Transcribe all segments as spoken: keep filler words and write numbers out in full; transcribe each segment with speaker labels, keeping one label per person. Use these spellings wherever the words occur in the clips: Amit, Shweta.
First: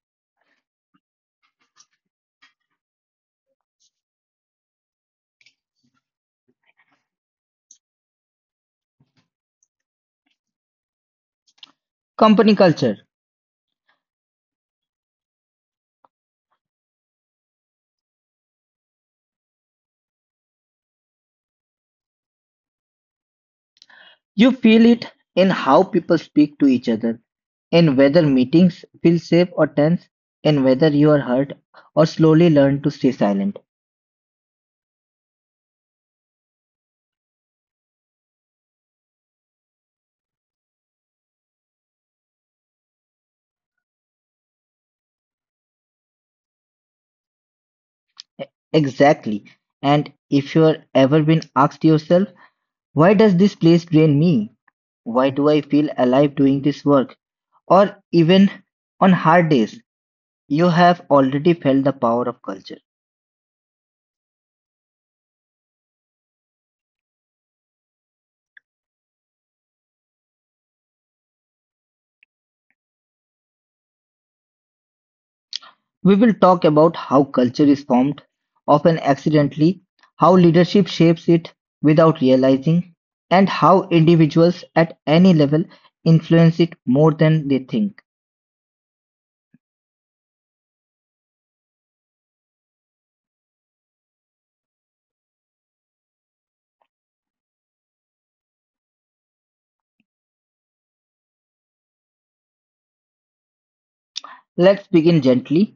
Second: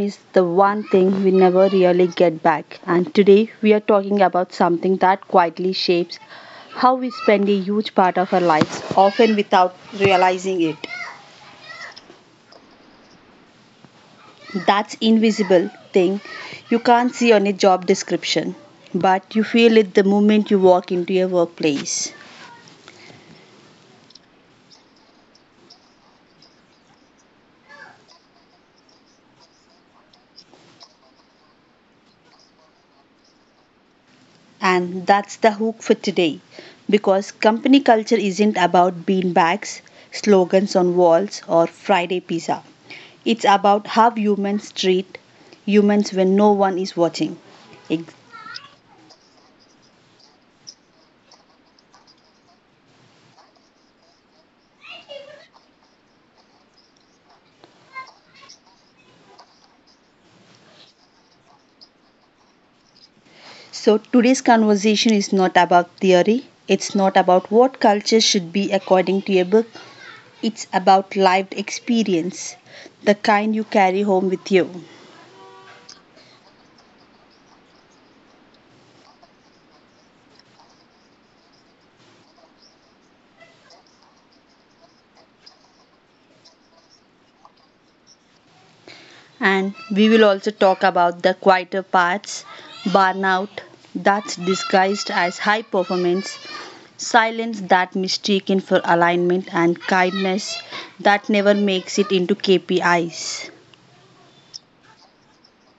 Speaker 1: is the one thing we never really get back. And today we are talking about something that quietly shapes how we spend a huge part of our lives, often without realizing it.
Speaker 2: Company culture.
Speaker 1: That's invisible thing you can't see on a job description, but you feel it the moment you walk into a workplace.
Speaker 2: You feel it in how people speak to each other, in whether meetings feel safe or tense, in whether you are hurt or slowly learn to stay silent.
Speaker 1: And that's the hook for today. Because company culture isn't about beanbags, slogans on walls, or Friday pizza. It's about how humans treat humans when no one is watching. Ex-
Speaker 2: Exactly. And if you're ever been asked yourself, why does this place drain me? Why do I feel alive doing this work? Or even on hard days, you have already felt the power of culture.
Speaker 1: So today's conversation is not about theory, it's not about what culture should be according to a book, it's about lived experience, the kind you carry home with you.
Speaker 2: We will talk about how culture is formed, often accidentally, how leadership shapes it without realizing, and how individuals at any level influence it more than they think.
Speaker 1: And we will also talk about the quieter parts, burnout that's disguised as high performance, silence that mistaken for alignment, and kindness that never makes it into K P Is.
Speaker 2: Let's begin gently.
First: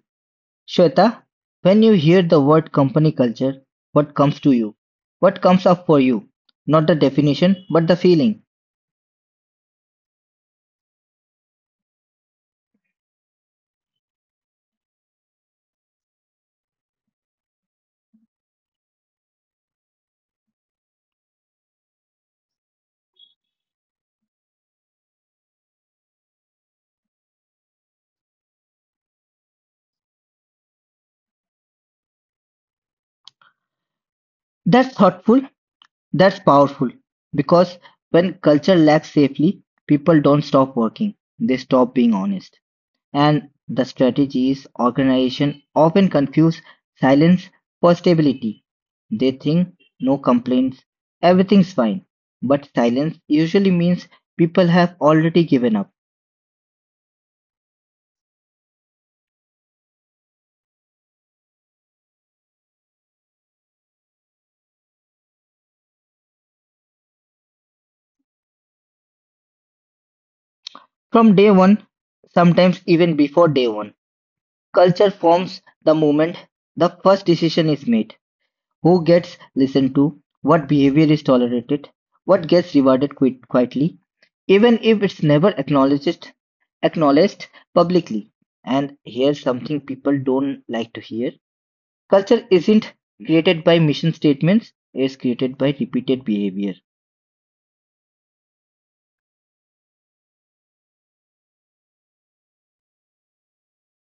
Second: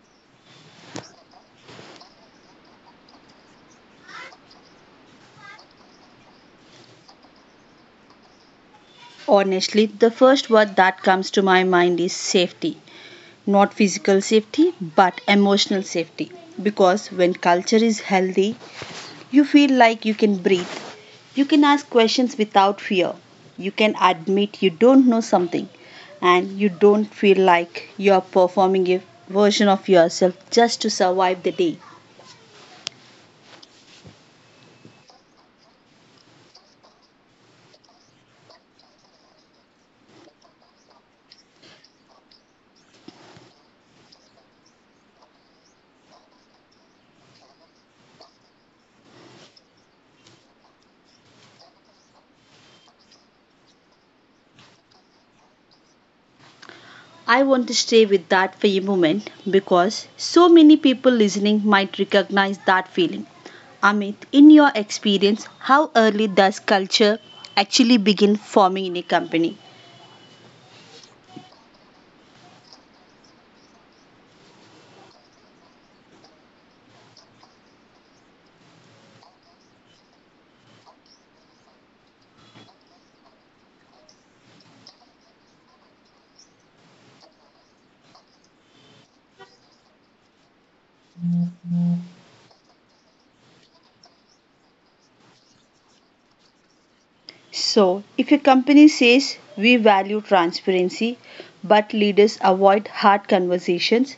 Speaker 2: Shweta, when you hear the word company culture, what comes to you? What comes up for you? Not the definition, but the feeling.
Speaker 1: Honestly, the first word that comes to my mind is safety. Not physical safety, but emotional safety. Because when culture is healthy, you feel like you can breathe, you can ask questions without fear. You can admit you don't know something and you don't feel like you are performing a version of yourself just to survive the day.
Speaker 2: That's thoughtful, that's powerful. Because when culture lacks safely, people don't stop working, they stop being honest. And the strategies organization often confuse silence for stability. They think no complaints, everything's fine. But silence usually means people have already given up.
Speaker 1: I want to stay with that for a moment because so many people listening might recognize that feeling. Amit, in your experience, how early does culture actually begin forming in a company?
Speaker 2: From day one, sometimes even before day one, culture forms the moment the first decision is made. Who gets listened to, what behavior is tolerated, what gets rewarded qui- quietly, even if it's never acknowledged acknowledged publicly. And here's something people don't like to hear. Culture isn't created by mission statements, it's created by repeated behavior.
Speaker 1: So, if a company says we value transparency but leaders avoid hard conversations,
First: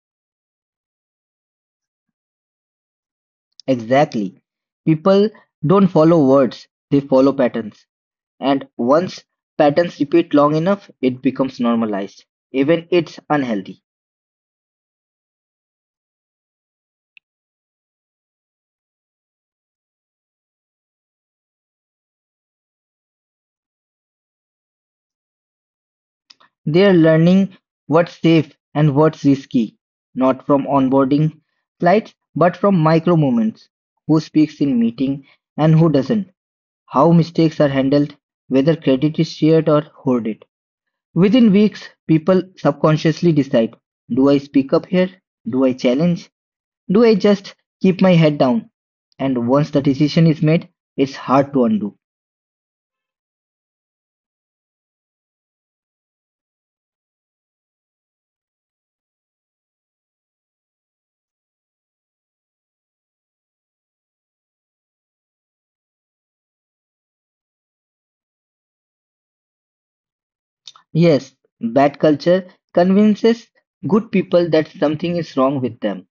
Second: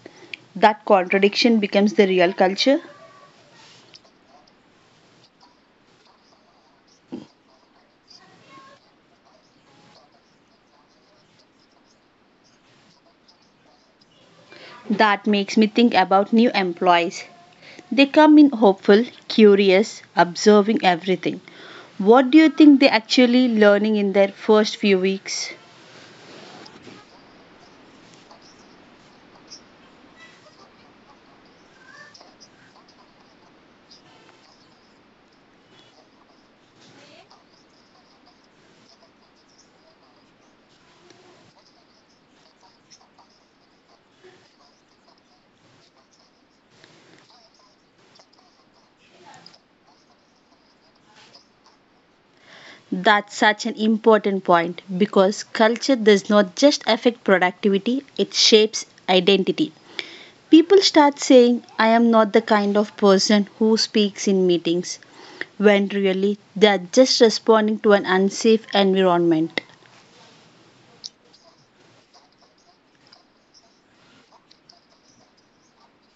Speaker 1: that contradiction becomes the real culture.
Speaker 2: Exactly. People don't follow words, they follow patterns. And once patterns repeat long enough, it becomes normalized, even it's unhealthy.
Speaker 1: That makes me think about new employees. They come in hopeful, curious, observing everything. What do you think they actually learning in their first few weeks?
Speaker 2: They're learning what's safe and what's risky, not from onboarding slides, but from micro moments. Who speaks in meeting and who doesn't, how mistakes are handled, whether credit is shared or hoarded. Within weeks, people subconsciously decide, do I speak up here? Do I challenge? Do I just keep my head down? And once the decision is made, it's hard to undo.
Speaker 1: That's such an important point because culture does not just affect productivity, it shapes identity. People start saying, I am not the kind of person who speaks in meetings, when really they are just responding to an unsafe environment.
Speaker 2: Yes, bad culture convinces good people that something is wrong with them.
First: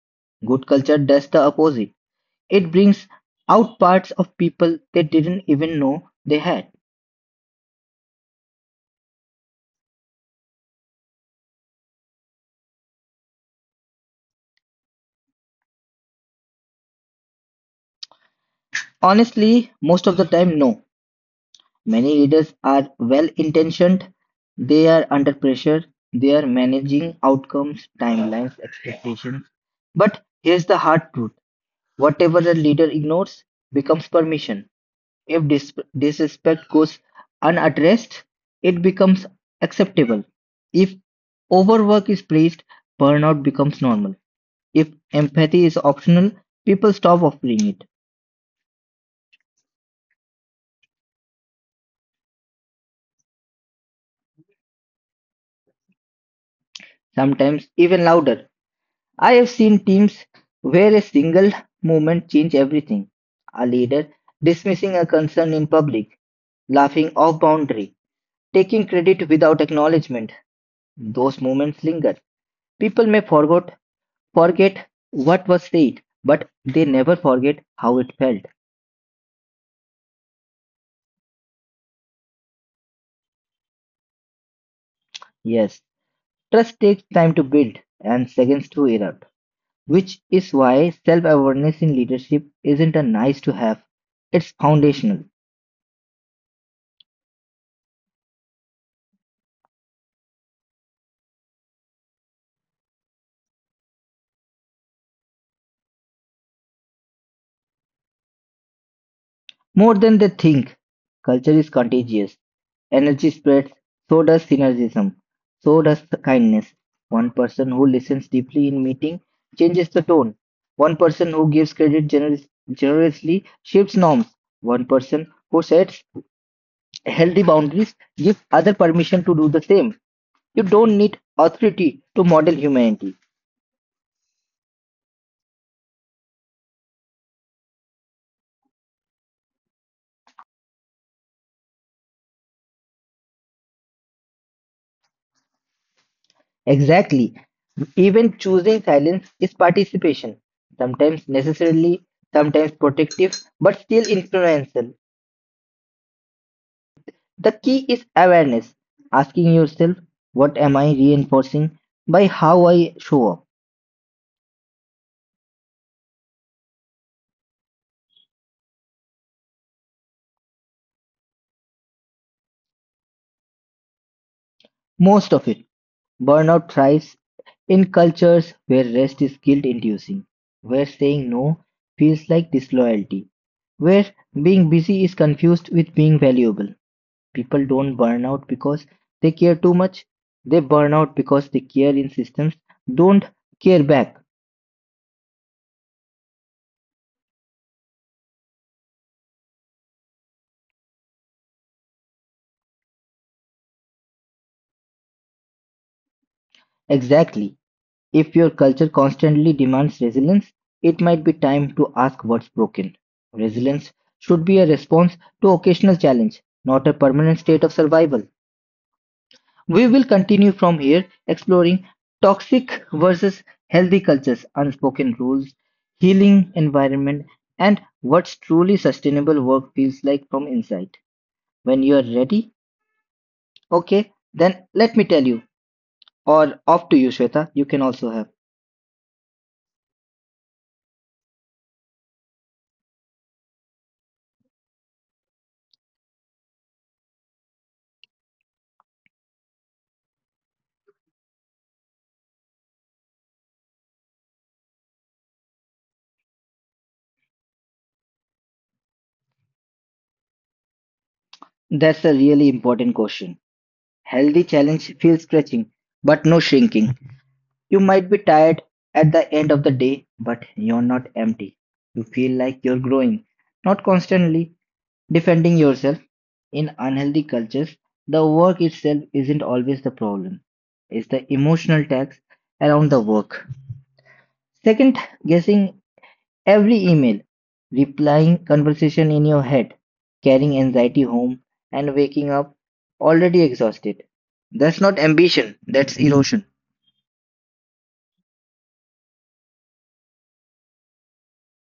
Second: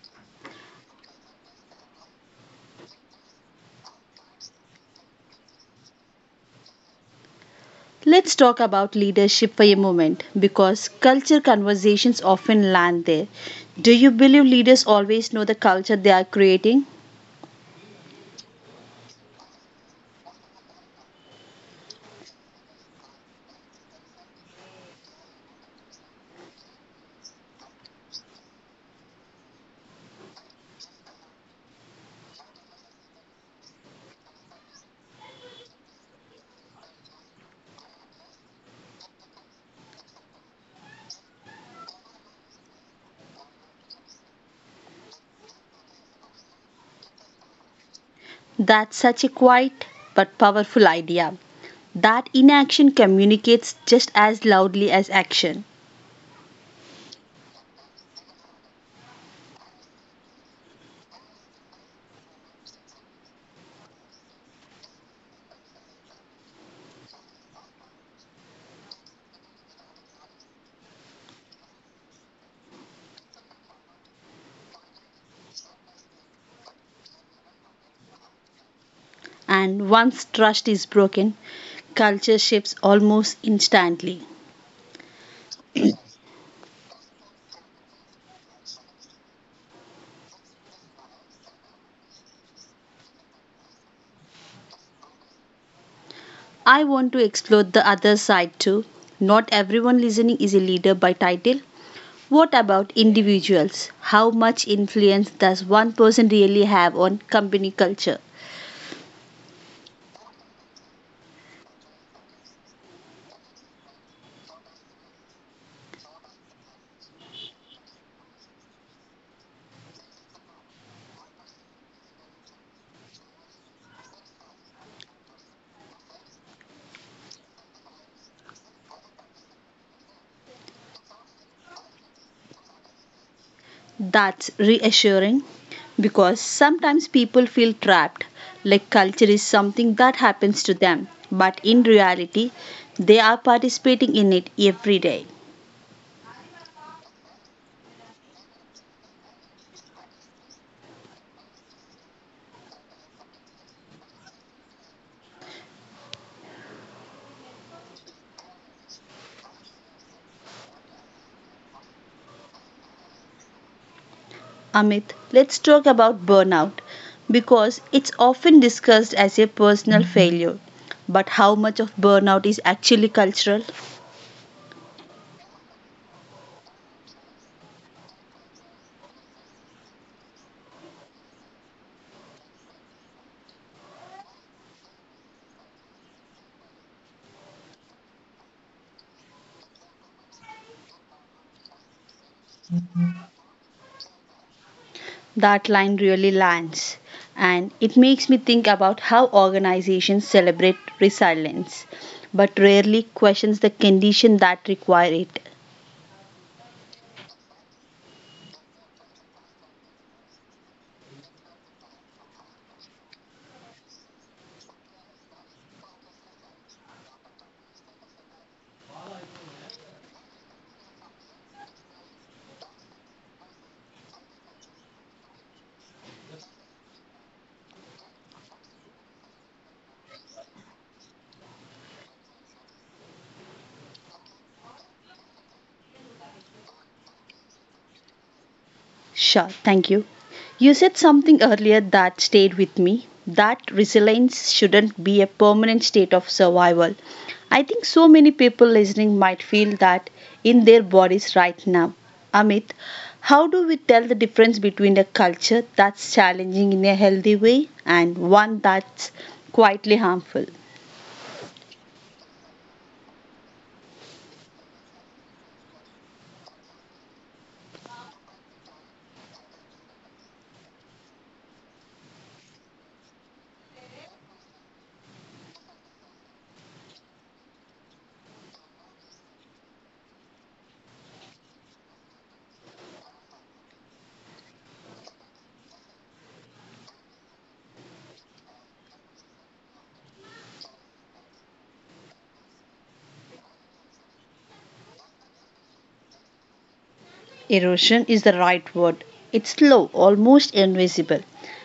Speaker 2: Good culture does the opposite. It brings out parts of people they didn't even know they had.
Speaker 1: Let's talk about leadership for a moment because culture conversations often land there. Do you believe leaders always know the culture they are creating?
Speaker 2: Honestly, most of the time, no. Many leaders are well intentioned, they are under pressure, they are managing outcomes, timelines, et cetera. But here's the hard truth: whatever a leader ignores becomes permission. If dis- disrespect goes unaddressed, it becomes acceptable. If overwork is praised, burnout becomes normal. If empathy is optional, people stop offering it,
Speaker 1: That's such a quiet but powerful idea. That inaction communicates just as loudly as action.
Speaker 2: sometimes even louder. I have seen teams where a single movement changed everything. A leader dismissing a concern in public, laughing off boundary, taking credit without acknowledgement. Those moments linger. People may forget forget what was said, but they never forget how it felt.
Speaker 1: And once trust is broken, culture shifts almost instantly.
Speaker 2: Yes, trust takes time to build and seconds to erupt, which is why self awareness in leadership isn't a nice to have, it's foundational.
Speaker 1: I want to explore the other side too. Not everyone listening is a leader by title. What about individuals? How much influence does one person really have on company culture?
Speaker 2: More than they think. Culture is contagious. Energy spreads, so does synergism, so does kindness. One person who listens deeply in meeting changes the tone. One person who gives credit generous, generously shifts norms. One person who sets healthy boundaries gives other permission to do the same. You don't need authority to model humanity.
Speaker 1: That's reassuring because sometimes people feel trapped, like culture is something that happens to them, but in reality, they are participating in it every day.
Speaker 2: Exactly. Even choosing silence is participation, sometimes necessarily, sometimes protective, but still influential. The key is awareness, asking yourself, what am I reinforcing by how I show up?
Speaker 1: Amit, let's talk about burnout because it's often discussed as a personal failure. But how much of burnout is actually cultural?
Speaker 2: Most of it. Burnout thrives in cultures where rest is guilt inducing, where saying no feels like disloyalty, where being busy is confused with being valuable. People don't burn out because they care too much. They burn out because they care in systems don't care back.
Speaker 1: That line really lands. And it makes me think about how organizations celebrate resilience but rarely questions the condition that require it.
Speaker 2: Exactly. If your culture constantly demands resilience, it might be time to ask what's broken. Resilience should be a response to occasional challenge, not a permanent state of survival. We will continue from here exploring toxic versus healthy cultures, unspoken rules, healing environment, and what truly sustainable work feels like from inside. When you're ready? Okay, then let me tell you. Or off to you, Shweta. You can also have.
Speaker 1: Sure, thank you. You said something earlier that stayed with me, that resilience shouldn't be a permanent state of survival. I think so many people listening might feel that in their bodies right now. Amit, how do we tell the difference between a culture that's challenging in a healthy way and one that's quietly harmful?
Speaker 2: That's a really important question. Healthy challenge feels stretching, but no shrinking. You might be tired at the end of the day, but you're not empty. You feel like you're growing, not constantly defending yourself. In unhealthy cultures, the work itself isn't always the problem. It's the emotional tax around the work. Second guessing every email, replying conversation in your head, carrying anxiety home and waking up already exhausted. That's not ambition, that's erosion.
Speaker 1: Erosion is the right word. It's slow, almost invisible.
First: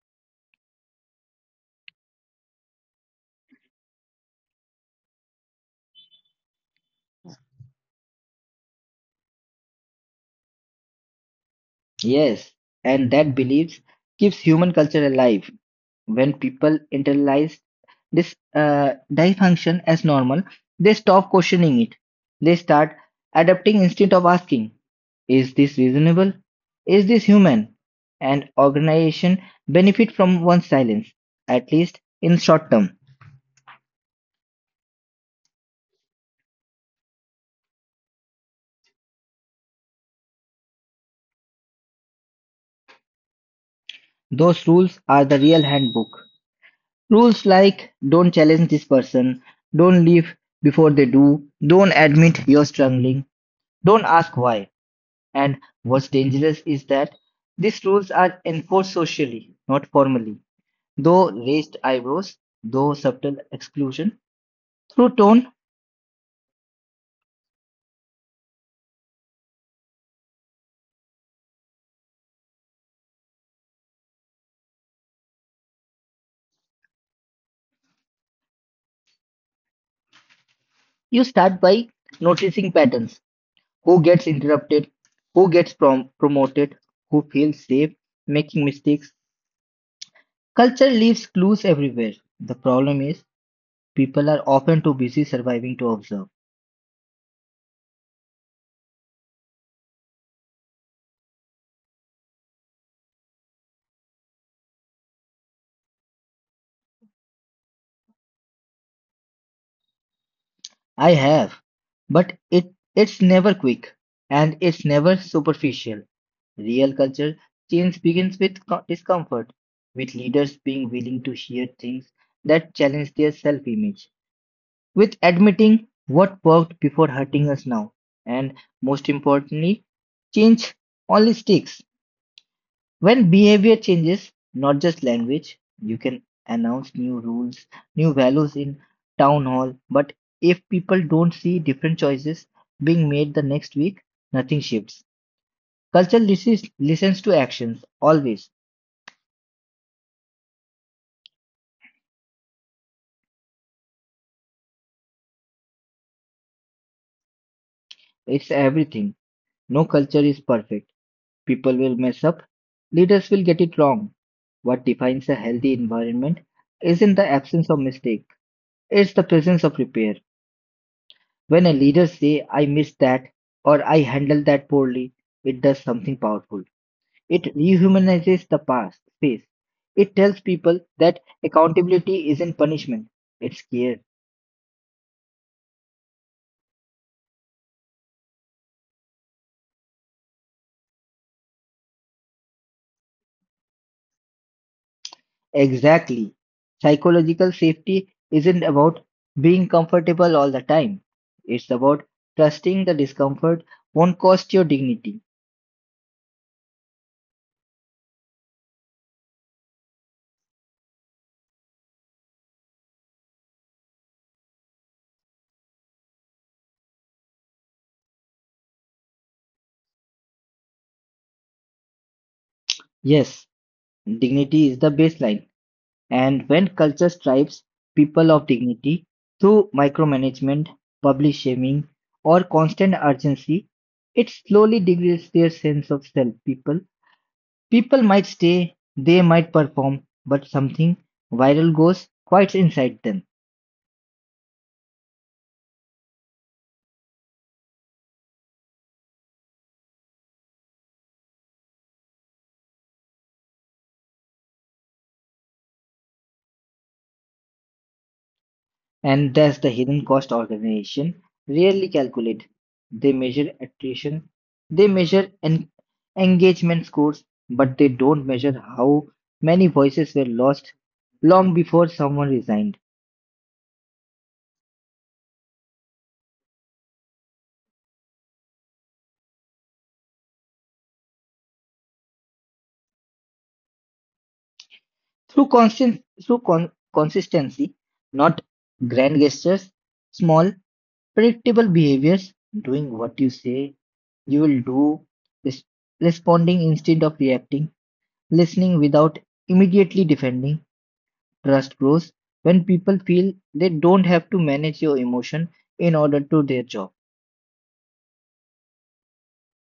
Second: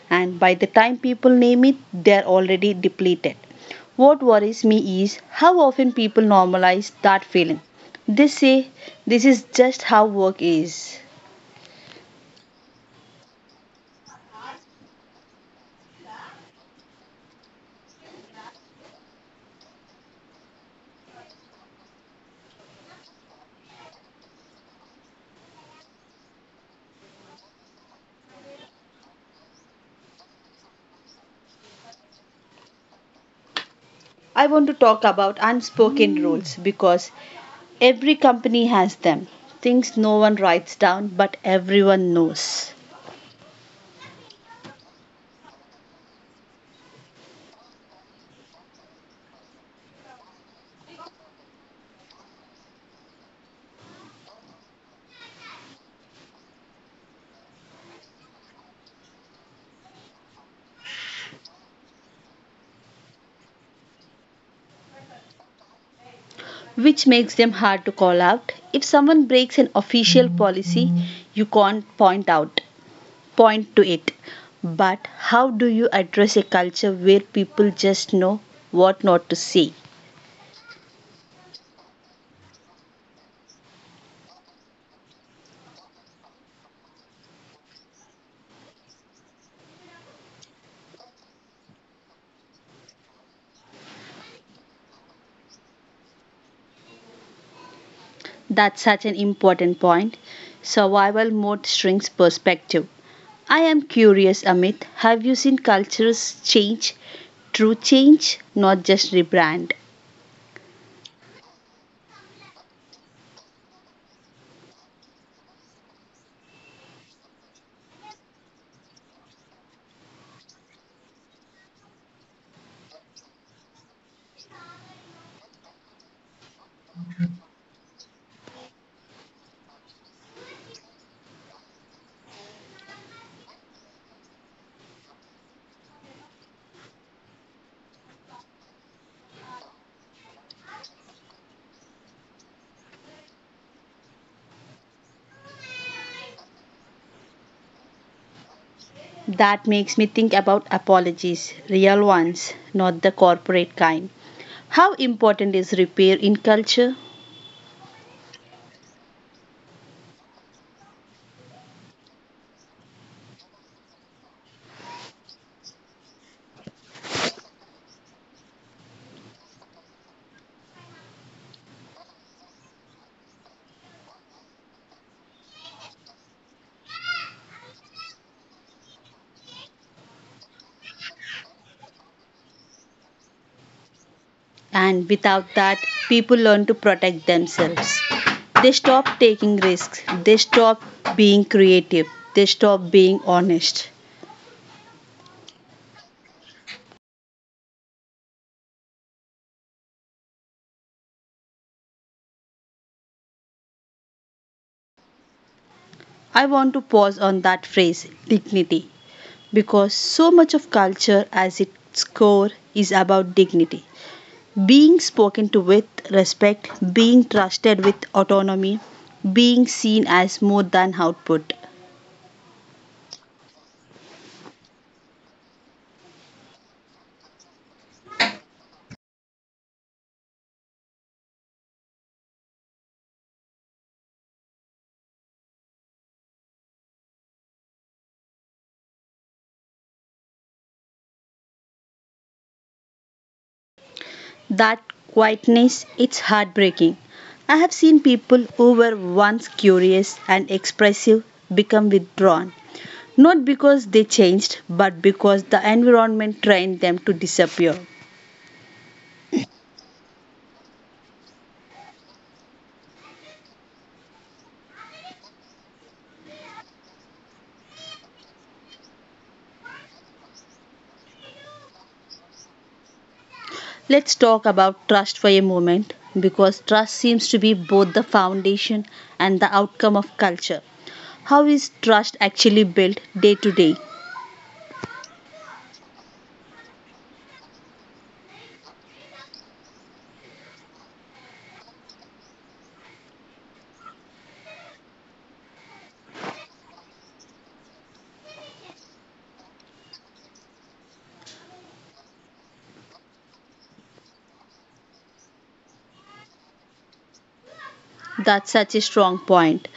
Speaker 1: And by the time people name it, they're already depleted. What worries me is how often people normalize that feeling. They say this is just how work is.
Speaker 2: Yes, and that beliefs keeps human culture alive. When people internalize this uh, dysfunction as normal, they stop questioning it. They start adapting instead of asking, is this reasonable? Is this human? And organization benefit from one's silence, at least in short term.
Speaker 1: I want to talk about unspoken rules because every company has them. Things no one writes down but everyone knows,
Speaker 2: Those rules are the real handbook. Rules like don't challenge this person, don't leave before they do, don't admit you're struggling, don't ask why. And what's dangerous is that these rules are enforced socially, not formally. Though raised eyebrows, though subtle exclusion, through tone.
Speaker 1: which makes them hard to call out. If someone breaks an official policy, you can't point out. Point to it. But how do you address a culture where people just know what not to say?
Speaker 2: You start by noticing patterns. Who gets interrupted? Who gets prom- promoted? Who feels safe making mistakes? Culture leaves clues everywhere. The problem is people are often too busy surviving to observe.
Speaker 1: That's such an important point. Survival mode shrinks perspective. I am curious, Amit, have you seen cultures change, true change, not just rebrand?
Speaker 2: I have, but it it's never quick and it's never superficial. Real culture change begins with co- discomfort, with leaders being willing to hear things that challenge their self image, with admitting what worked before hurting us now, and most importantly, change only sticks. When behavior changes, not just language, you can announce new rules, new values in town hall, but if people don't see different choices being made the next week, nothing shifts. Culture listens, listens to actions always.
Speaker 1: That makes me think about apologies, real ones, not the corporate kind. How important is repair in culture?
Speaker 2: It's everything. No culture is perfect. People will mess up. Leaders will get it wrong. What defines a healthy environment isn't the absence of mistake, it's the presence of repair. When a leader say I missed that or I handled that poorly, it does something powerful. It rehumanizes the past space. It tells people that accountability isn't punishment, it's care.
Speaker 1: And without that, people learn to protect themselves. They stop taking risks, they stop being creative, they stop being honest.
Speaker 2: Exactly. Psychological safety isn't about being comfortable all the time. It's about trusting the discomfort won't cost your dignity.
Speaker 1: I want to pause on that phrase, dignity, because so much of culture as its core is about dignity. Being spoken to with respect, being trusted with autonomy, being seen as more than output.
Speaker 2: Yes, dignity is the baseline. And when culture strips people of dignity through micromanagement, public shaming, or constant urgency, it slowly degrades their sense of self. People, people might stay, they might perform, but something viral goes quite inside them.
Speaker 1: That quietness, it's heartbreaking. I have seen people who were once curious and expressive become withdrawn, not because they changed, but because the environment trained them to disappear.
Speaker 2: And that's the hidden cost organization rarely calculate. They measure attrition, they measure en- engagement scores, but they don't measure how many voices were lost long before someone resigned.
Speaker 1: Let's talk about trust for a moment, because trust seems to be both the foundation and the outcome of culture. How is trust actually built day to day?
Speaker 2: Through constant, through con- consistency, not grand gestures, small, predictable behaviors, doing what you say you will do, res- responding instead of reacting, listening without immediately defending. Trust grows when people feel they don't have to manage your emotion in order to their job.
Speaker 1: That's such a strong point.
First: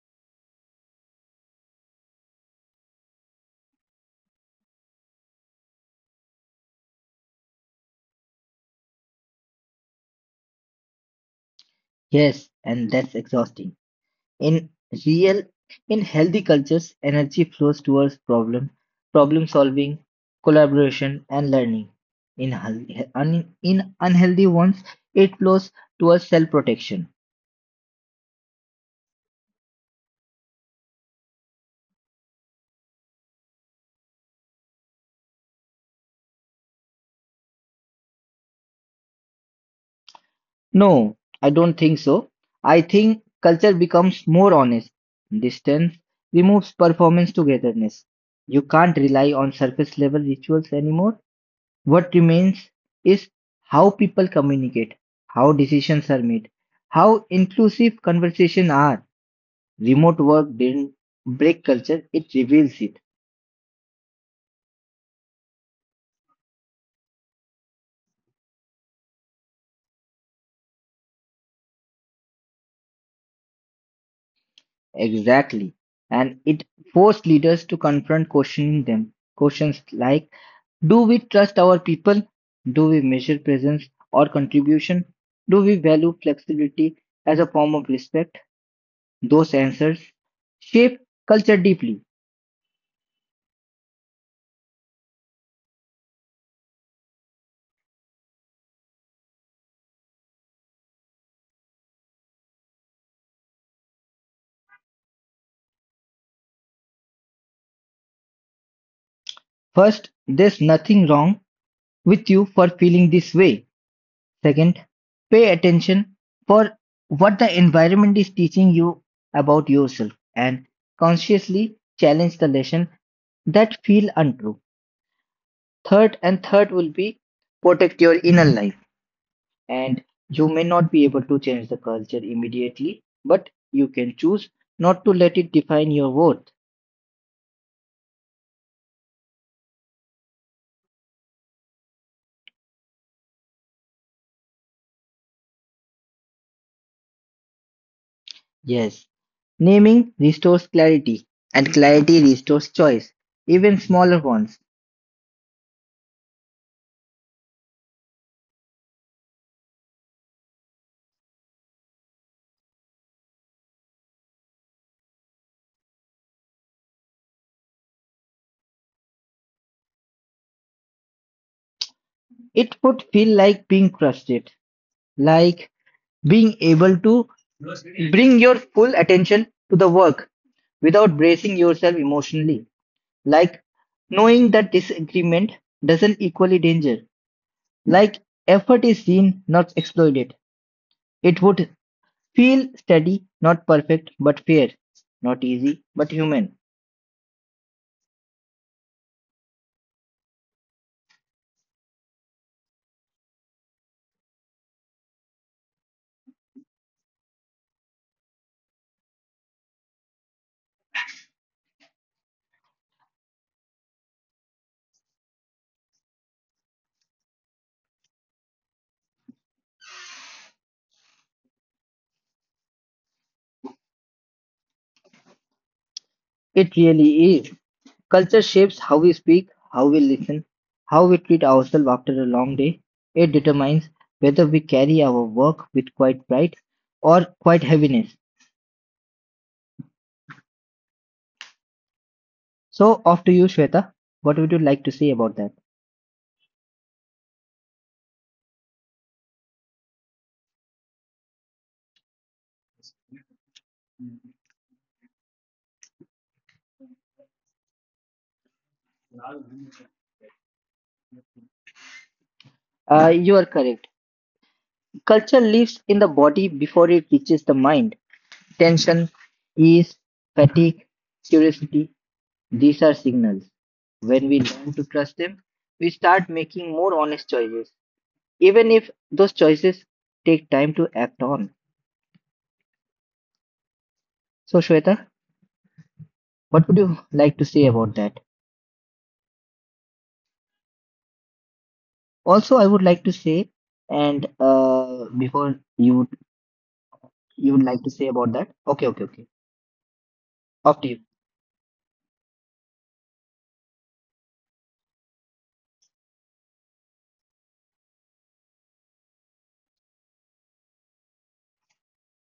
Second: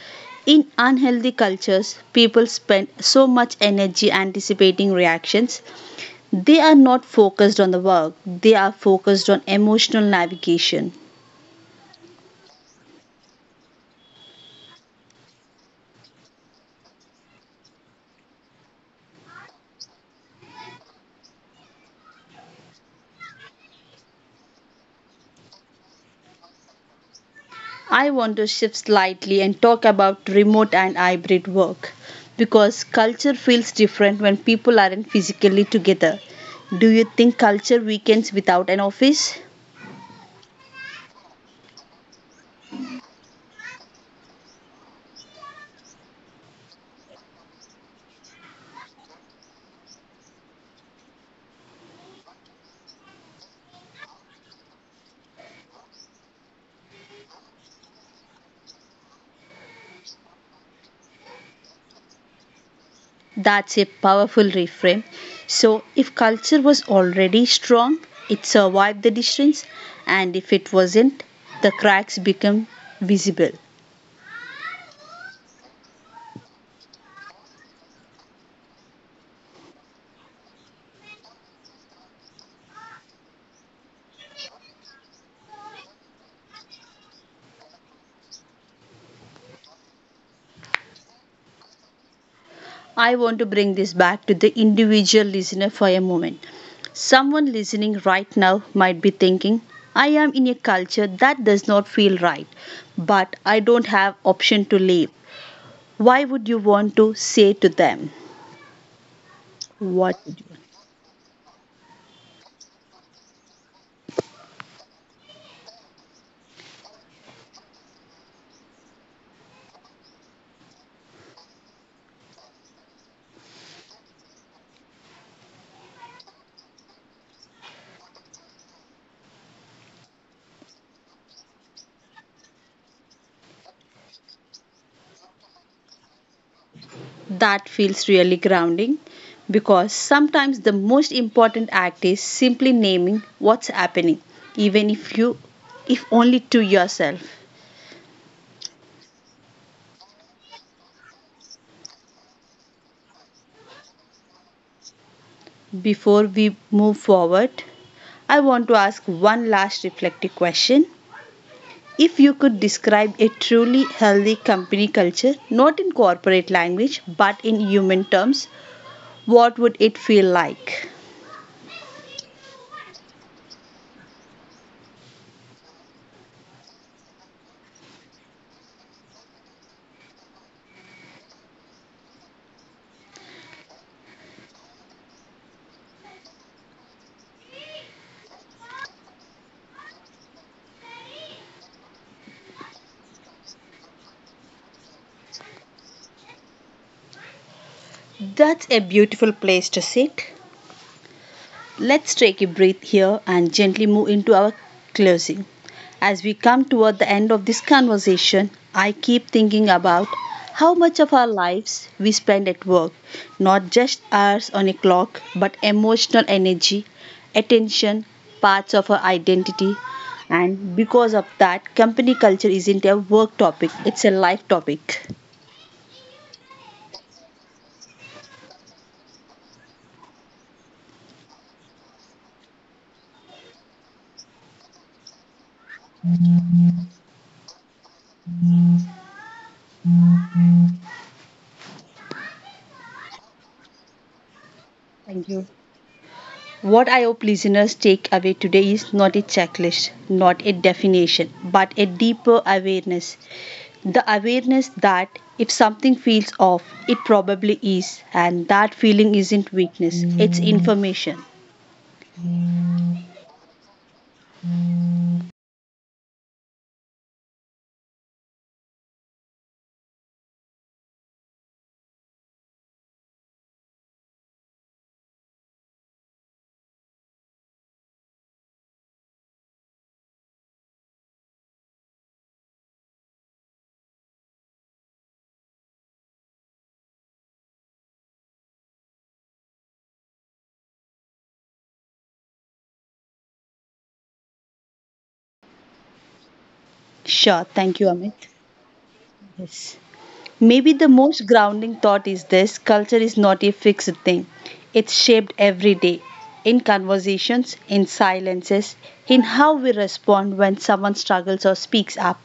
Speaker 1: In unhealthy cultures, people spend so much energy anticipating reactions. They are not focused on the work, they are focused on emotional navigation.
Speaker 2: Yes, and that's exhausting. In real, in healthy cultures, energy flows towards problem, problem solving, collaboration, and learning. In, healthy- un- in unhealthy ones, it flows towards self protection.
Speaker 1: I want to shift slightly and talk about remote and hybrid work because culture feels different when people aren't physically together. Do you think culture weakens without an office?
Speaker 2: No, I don't think so. I think culture becomes more honest. Distance removes performance togetherness. You can't rely on surface level rituals anymore. What remains is how people communicate, how decisions are made, how inclusive conversations are. Remote work didn't break culture, it reveals it.
Speaker 1: That's a powerful reframe. So, if culture was already strong, it survived the distance, and if it wasn't, the cracks become visible.
Speaker 2: Exactly. And it forced leaders to confront questioning them. Questions like, do we trust our people? Do we measure presence or contribution? Do we value flexibility as a form of respect? Those answers shape culture deeply.
Speaker 1: I want to bring this back to the individual listener for a moment. Someone listening right now might be thinking, I am in a culture that does not feel right, but I don't have option to leave. Why would you want to say to them?
Speaker 2: First,
Speaker 1: What
Speaker 2: there's nothing wrong with you for feeling this way. Second, pay attention for what the environment is teaching you about yourself and consciously challenge the lesson that feel untrue. Third and third will be protect your inner life. And you may not be able to change the culture immediately, but you can choose not to let it define your worth.
Speaker 1: that feels really grounding because sometimes the most important act is simply naming what's happening, even if you if only to yourself.
Speaker 2: Yes, naming restores clarity, and clarity restores choice, even smaller ones.
Speaker 1: Before we move forward, I want to ask one last reflective question. If you could describe a truly healthy company culture, not in corporate language but in human terms, what would it feel like?
Speaker 2: It would feel like being trusted, like being able to bring your full attention to the work without bracing yourself emotionally, like knowing that disagreement doesn't equally danger, like effort is seen, not exploited. It would feel steady, not perfect, but fair. Not easy, but human.
Speaker 1: That's a beautiful place to sit. Let's take a breath here and gently move into our closing. As we come toward the end of this conversation, I keep thinking about how much of our lives we spend at work, not just hours on a clock, but emotional energy, attention, parts of our identity. And because of that, company culture isn't a work topic, it's a life topic.
Speaker 2: It really is. Culture shapes how we speak, how we listen, how we treat ourselves after a long day. It determines whether we carry our work with quite pride or quite heaviness. So, off to you, Shweta. What would you like to say
Speaker 1: Thank
Speaker 2: about
Speaker 1: you.
Speaker 2: that?
Speaker 1: What I hope listeners take away today is not a checklist, not a definition, but a deeper awareness. The awareness that if something feels off, it probably is, and that feeling isn't weakness, it's information.
Speaker 2: Uh, you are correct. Culture lives in the body before it reaches the mind. Tension, ease, fatigue, curiosity. These are signals. When we learn to trust them, we start making more honest choices, even if those choices take time to act on. So, Shweta, what would you like to say about that? Also, I would like to say, and uh, before you
Speaker 1: Sure,
Speaker 2: you would
Speaker 1: thank
Speaker 2: like
Speaker 1: you,
Speaker 2: to say
Speaker 1: Amit.
Speaker 2: about that? Okay, okay, okay.
Speaker 1: Yes. Maybe the
Speaker 2: After you.
Speaker 1: most grounding thought is this: culture is not a fixed thing, it's shaped every day in conversations, in silences, in how we respond when someone struggles or speaks up.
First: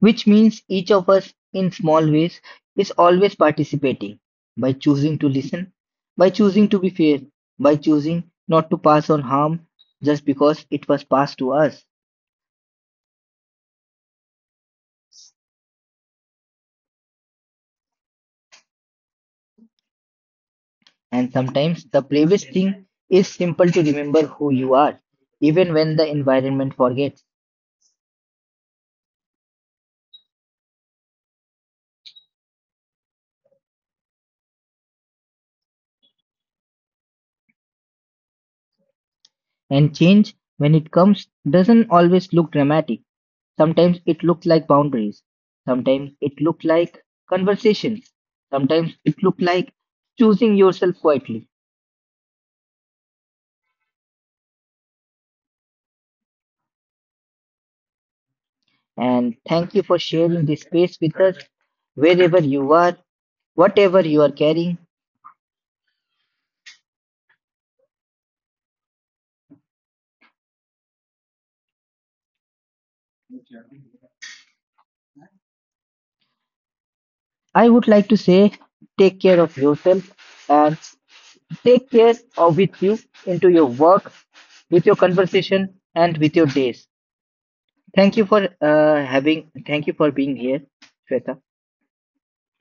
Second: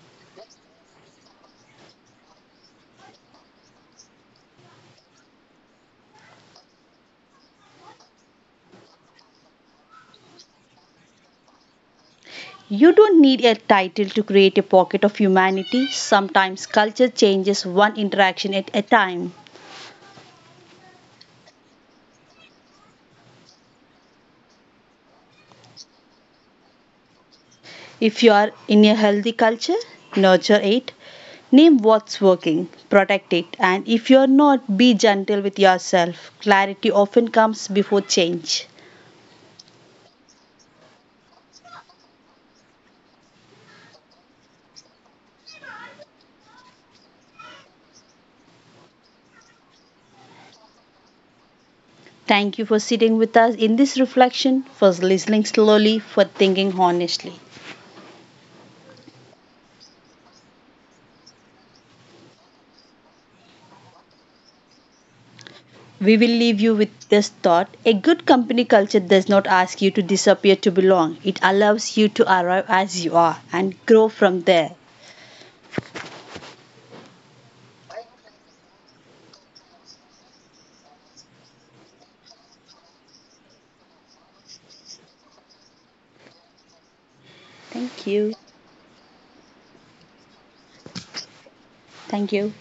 Speaker 2: Which means each of us, in small ways, is always participating by choosing to listen, by choosing to be fair, by choosing not to pass on harm just because it was passed to us.
Speaker 1: You don't need a title to create a pocket of humanity. Sometimes culture changes one interaction at a time.
Speaker 2: And sometimes the bravest thing is simple to remember who you are, even when the environment forgets.
Speaker 1: If you are in a healthy culture, nurture it. Name what's working, protect it, and if you're not, be gentle with yourself. Clarity often comes before change.
Speaker 2: And change, when it comes, doesn't always look dramatic. Sometimes it looks like boundaries. Sometimes it looks like conversations. Sometimes it looks like choosing yourself quietly.
Speaker 1: Thank you for sitting with us in this reflection, for listening slowly, for thinking honestly.
Speaker 2: And thank you for sharing this space with us, wherever you are, whatever you are carrying.
Speaker 1: We will leave you with this thought. A good company culture does not ask you to disappear to belong. It allows you to arrive as you are and grow from there.
Speaker 2: I would like to say, take care of yourself and take care of with you into your work, with your conversation, and with your days.
Speaker 1: Thank
Speaker 2: Thank you
Speaker 1: you.
Speaker 2: for uh, having. Thank you for being here, Shweta.
Speaker 1: Thank you.